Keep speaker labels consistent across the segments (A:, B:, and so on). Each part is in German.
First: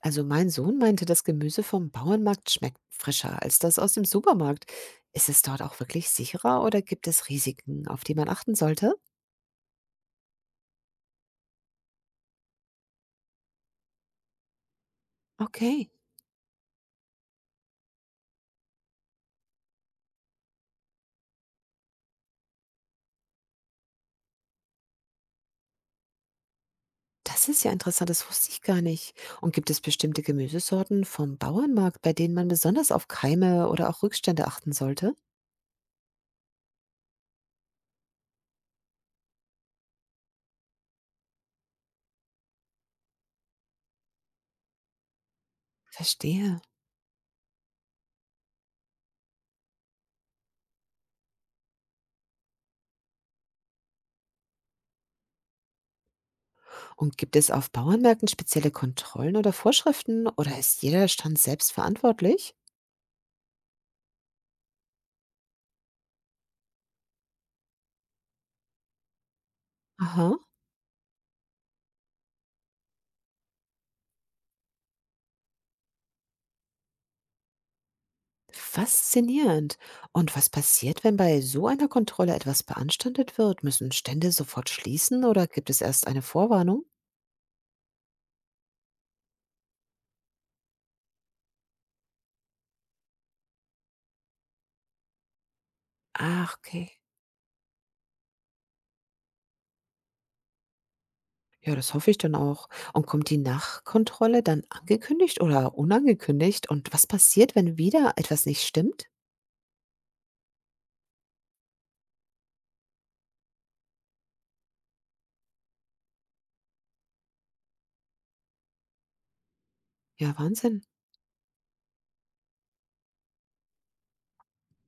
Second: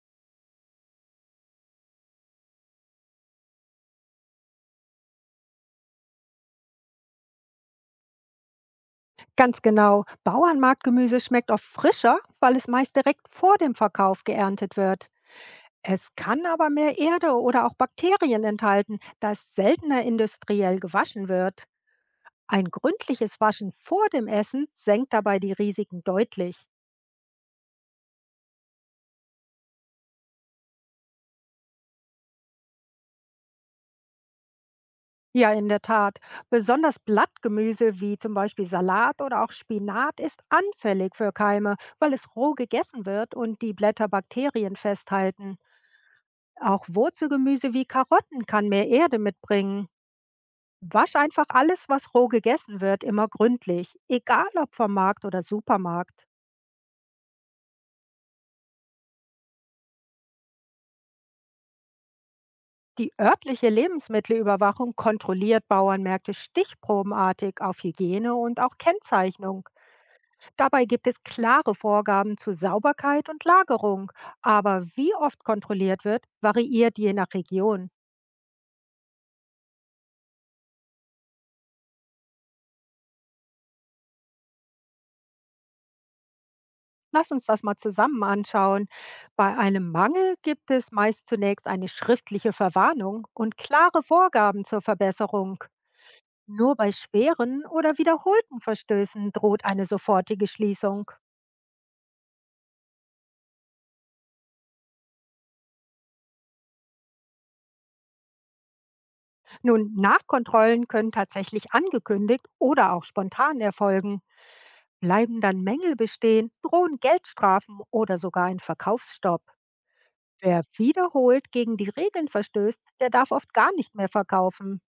A: Also mein Sohn meinte, das Gemüse vom Bauernmarkt schmeckt frischer als das aus dem Supermarkt. Ist es dort auch wirklich sicherer oder gibt es Risiken, auf die man achten sollte?
B: Ganz genau. Bauernmarktgemüse schmeckt oft frischer, weil es meist direkt vor dem Verkauf geerntet wird.
A: Okay,
B: Es kann aber mehr Erde oder auch Bakterien enthalten, da es seltener industriell gewaschen wird. Ein gründliches Waschen vor dem Essen senkt dabei die Risiken deutlich.
A: das ist ja interessant, das wusste ich gar nicht. Und gibt es bestimmte Gemüsesorten vom Bauernmarkt, bei denen man besonders auf Keime oder auch Rückstände achten sollte?
B: Ja, in der Tat. Besonders Blattgemüse wie zum Beispiel Salat oder auch Spinat ist anfällig für Keime, weil es roh gegessen wird und die Blätter Bakterien festhalten.
A: Verstehe.
B: Auch Wurzelgemüse wie Karotten kann mehr Erde mitbringen. Wasch einfach alles, was roh gegessen wird, immer gründlich, egal ob vom Markt oder Supermarkt.
A: Und gibt es auf Bauernmärkten spezielle Kontrollen oder Vorschriften oder ist jeder Stand selbst verantwortlich?
B: Die örtliche Lebensmittelüberwachung kontrolliert Bauernmärkte stichprobenartig auf Hygiene und auch Kennzeichnung.
A: Aha.
B: Dabei gibt es klare Vorgaben zu Sauberkeit und Lagerung, aber wie oft kontrolliert wird, variiert je nach Region.
A: Faszinierend. Und was passiert, wenn bei so einer Kontrolle etwas beanstandet wird? Müssen Stände sofort schließen oder gibt es erst eine Vorwarnung?
B: Lass uns das mal zusammen anschauen. Bei einem Mangel gibt es meist zunächst eine schriftliche Verwarnung und klare Vorgaben zur Verbesserung.
A: Ach,
B: Nur bei
A: okay.
B: schweren oder wiederholten Verstößen droht eine sofortige Schließung.
A: Ja, das hoffe ich dann auch. Und kommt die Nachkontrolle dann angekündigt oder unangekündigt? Und was passiert, wenn wieder etwas nicht stimmt?
B: Nun, Nachkontrollen können tatsächlich angekündigt oder auch spontan erfolgen. Bleiben dann Mängel bestehen, drohen Geldstrafen oder sogar ein Verkaufsstopp.
A: Ja,
B: Wer
A: Wahnsinn.
B: wiederholt gegen die Regeln verstößt, der darf oft gar nicht mehr verkaufen.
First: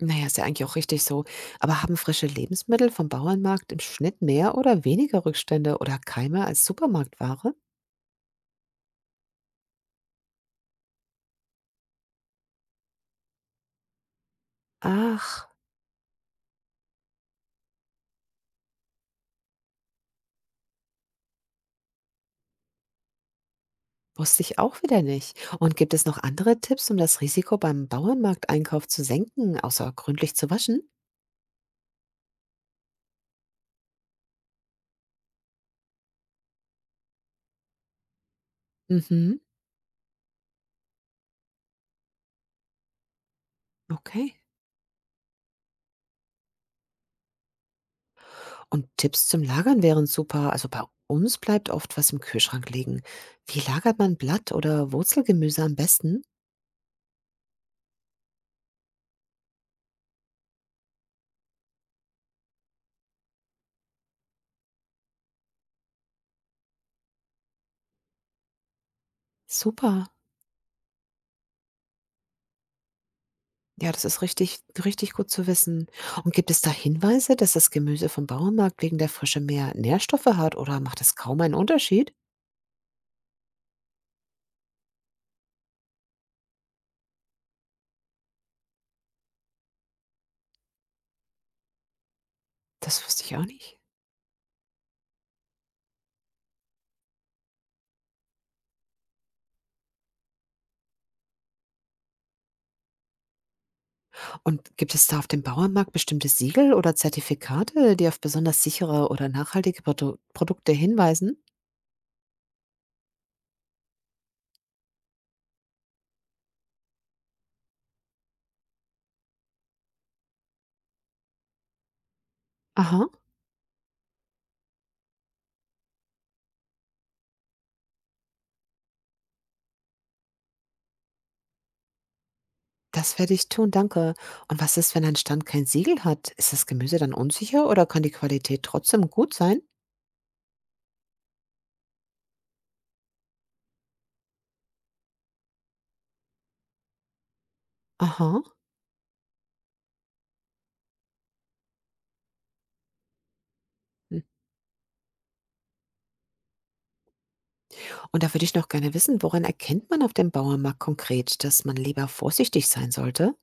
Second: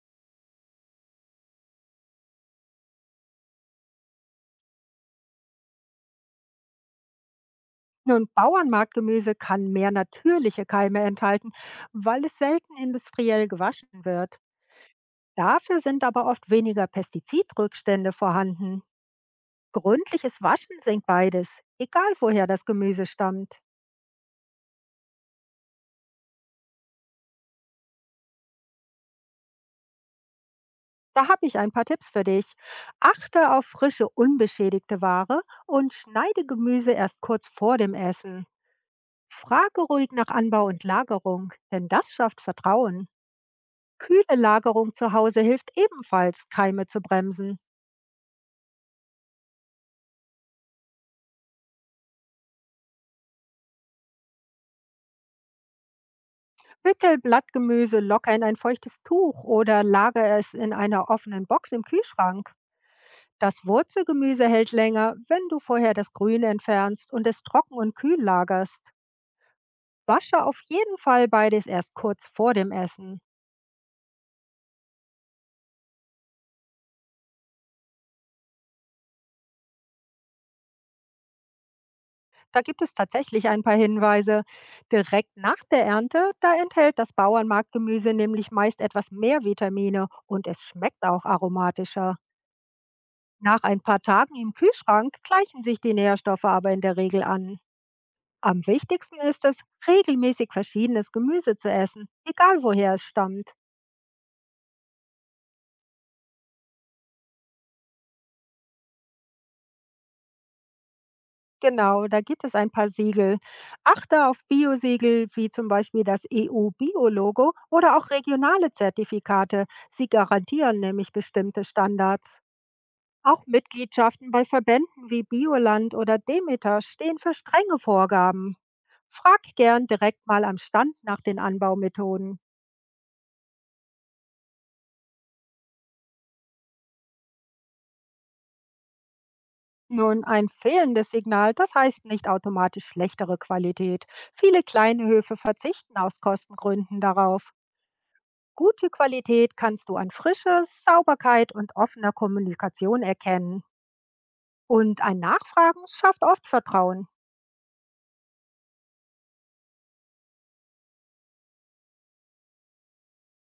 A: Naja, ist ja eigentlich auch richtig so. Aber haben frische Lebensmittel vom Bauernmarkt im Schnitt mehr oder weniger Rückstände oder Keime als Supermarktware?
B: Nun, Bauernmarktgemüse kann mehr natürliche Keime enthalten, weil es selten industriell gewaschen wird.
A: Ach.
B: Dafür sind aber oft weniger Pestizidrückstände vorhanden. Gründliches Waschen senkt beides, egal woher das Gemüse stammt.
A: Wusste ich auch wieder nicht. Und gibt es noch andere Tipps, um das Risiko beim Bauernmarkteinkauf zu senken, außer gründlich zu waschen?
B: Da habe ich ein paar Tipps für dich. Achte auf frische, unbeschädigte Ware und schneide Gemüse erst kurz vor dem Essen.
A: Mhm,
B: Frage ruhig nach Anbau und Lagerung, denn das schafft Vertrauen. Kühle
A: okay.
B: Lagerung zu Hause hilft ebenfalls, Keime zu bremsen.
A: Und Tipps zum Lagern wären super. Also bei uns bleibt oft was im Kühlschrank liegen. Wie lagert man Blatt- oder Wurzelgemüse am besten?
B: Wickel Blattgemüse locker in ein feuchtes Tuch oder lagere es in einer offenen Box im Kühlschrank. Das Wurzelgemüse hält länger, wenn du vorher das Grün entfernst und es trocken und kühl lagerst.
A: Super.
B: Wasche auf jeden Fall beides erst kurz vor dem Essen.
A: Ja, das ist richtig gut zu wissen. Und gibt es da Hinweise, dass das Gemüse vom Bauernmarkt wegen der Frische mehr Nährstoffe hat oder macht es kaum einen Unterschied?
B: Da gibt es tatsächlich ein paar Hinweise. Direkt nach der Ernte, da enthält das Bauernmarktgemüse nämlich meist etwas mehr Vitamine und es schmeckt auch aromatischer.
A: Das wusste ich auch
B: Nach
A: nicht.
B: ein paar Tagen im Kühlschrank gleichen sich die Nährstoffe aber in der Regel an. Am wichtigsten ist es, regelmäßig verschiedenes Gemüse zu essen, egal woher es stammt.
A: Und gibt es da auf dem Bauernmarkt bestimmte Siegel oder Zertifikate, die auf besonders sichere oder nachhaltige Produkte hinweisen?
B: Genau, da gibt es ein paar Siegel. Achte auf Biosiegel wie zum Beispiel das EU-Bio-Logo oder auch regionale Zertifikate. Sie garantieren nämlich bestimmte Standards.
A: Aha,
B: Auch Mitgliedschaften bei Verbänden wie Bioland oder Demeter stehen für strenge Vorgaben. Frag gern direkt mal am Stand nach den Anbaumethoden.
A: das werde ich tun, danke. Und was ist, wenn ein Stand kein Siegel hat? Ist das Gemüse dann unsicher oder kann die Qualität trotzdem gut sein?
B: Nun, ein fehlendes Signal, das heißt nicht automatisch schlechtere Qualität. Viele kleine Höfe verzichten aus Kostengründen darauf.
A: Aha.
B: Gute Qualität kannst du an Frische, Sauberkeit und offener Kommunikation erkennen.
A: Hm.
B: Und ein Nachfragen schafft oft Vertrauen.
A: Und da würde ich noch gerne wissen, woran erkennt man auf dem Bauernmarkt konkret, dass man lieber vorsichtig sein sollte?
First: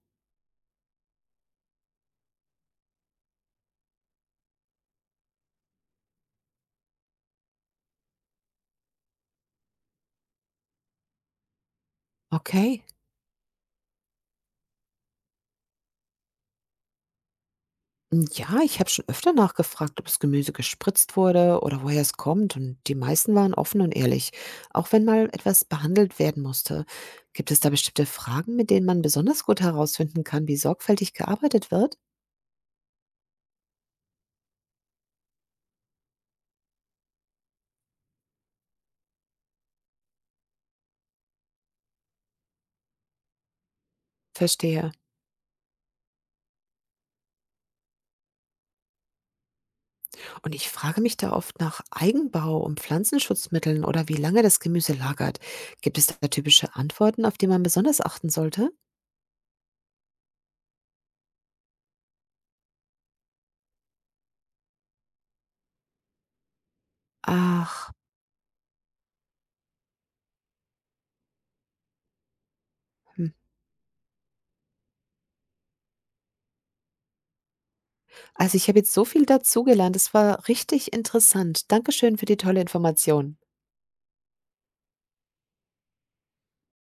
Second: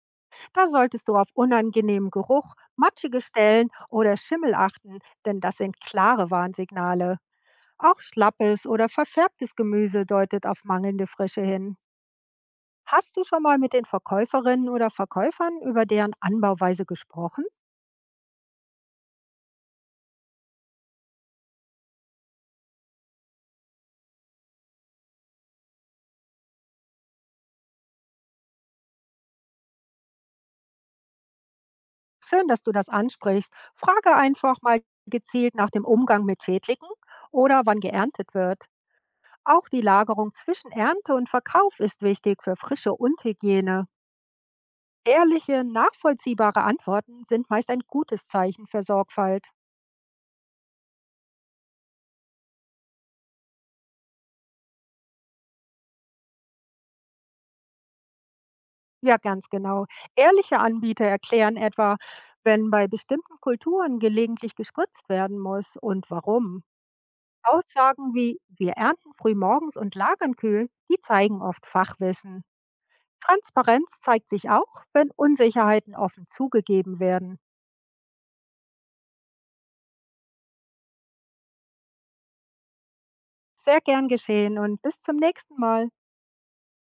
B: Da solltest du auf unangenehmen Geruch, matschige Stellen oder Schimmel achten, denn das sind klare Warnsignale. Auch schlappes oder verfärbtes Gemüse deutet auf mangelnde Frische hin.
A: Okay.
B: Hast du schon mal mit den Verkäuferinnen oder Verkäufern über deren Anbauweise gesprochen?
A: Hm, ja, ich habe schon öfter nachgefragt, ob das Gemüse gespritzt wurde oder woher es kommt, und die meisten waren offen und ehrlich, auch wenn mal etwas behandelt werden musste. Gibt es da bestimmte Fragen, mit denen man besonders gut herausfinden kann, wie sorgfältig gearbeitet wird?
B: Schön, dass du das ansprichst. Frage einfach mal gezielt nach dem Umgang mit Schädlingen oder wann geerntet wird. Auch die Lagerung zwischen Ernte und Verkauf ist wichtig für Frische und Hygiene.
A: Verstehe.
B: Ehrliche, nachvollziehbare Antworten sind meist ein gutes Zeichen für Sorgfalt.
A: Und ich frage mich da oft nach Eigenbau und Pflanzenschutzmitteln oder wie lange das Gemüse lagert. Gibt es da typische Antworten, auf die man besonders achten sollte?
B: Ja, ganz genau. Ehrliche Anbieter erklären etwa, wenn bei bestimmten Kulturen gelegentlich gespritzt werden muss und warum.
A: Ach,
B: Aussagen wie wir ernten früh morgens und lagern kühl, die zeigen oft Fachwissen.
A: hm.
B: Transparenz zeigt sich auch, wenn Unsicherheiten offen zugegeben werden.
A: Also ich habe jetzt so viel dazugelernt. Es war richtig interessant. Dankeschön für die tolle Information.
B: Sehr gern geschehen und bis zum nächsten Mal.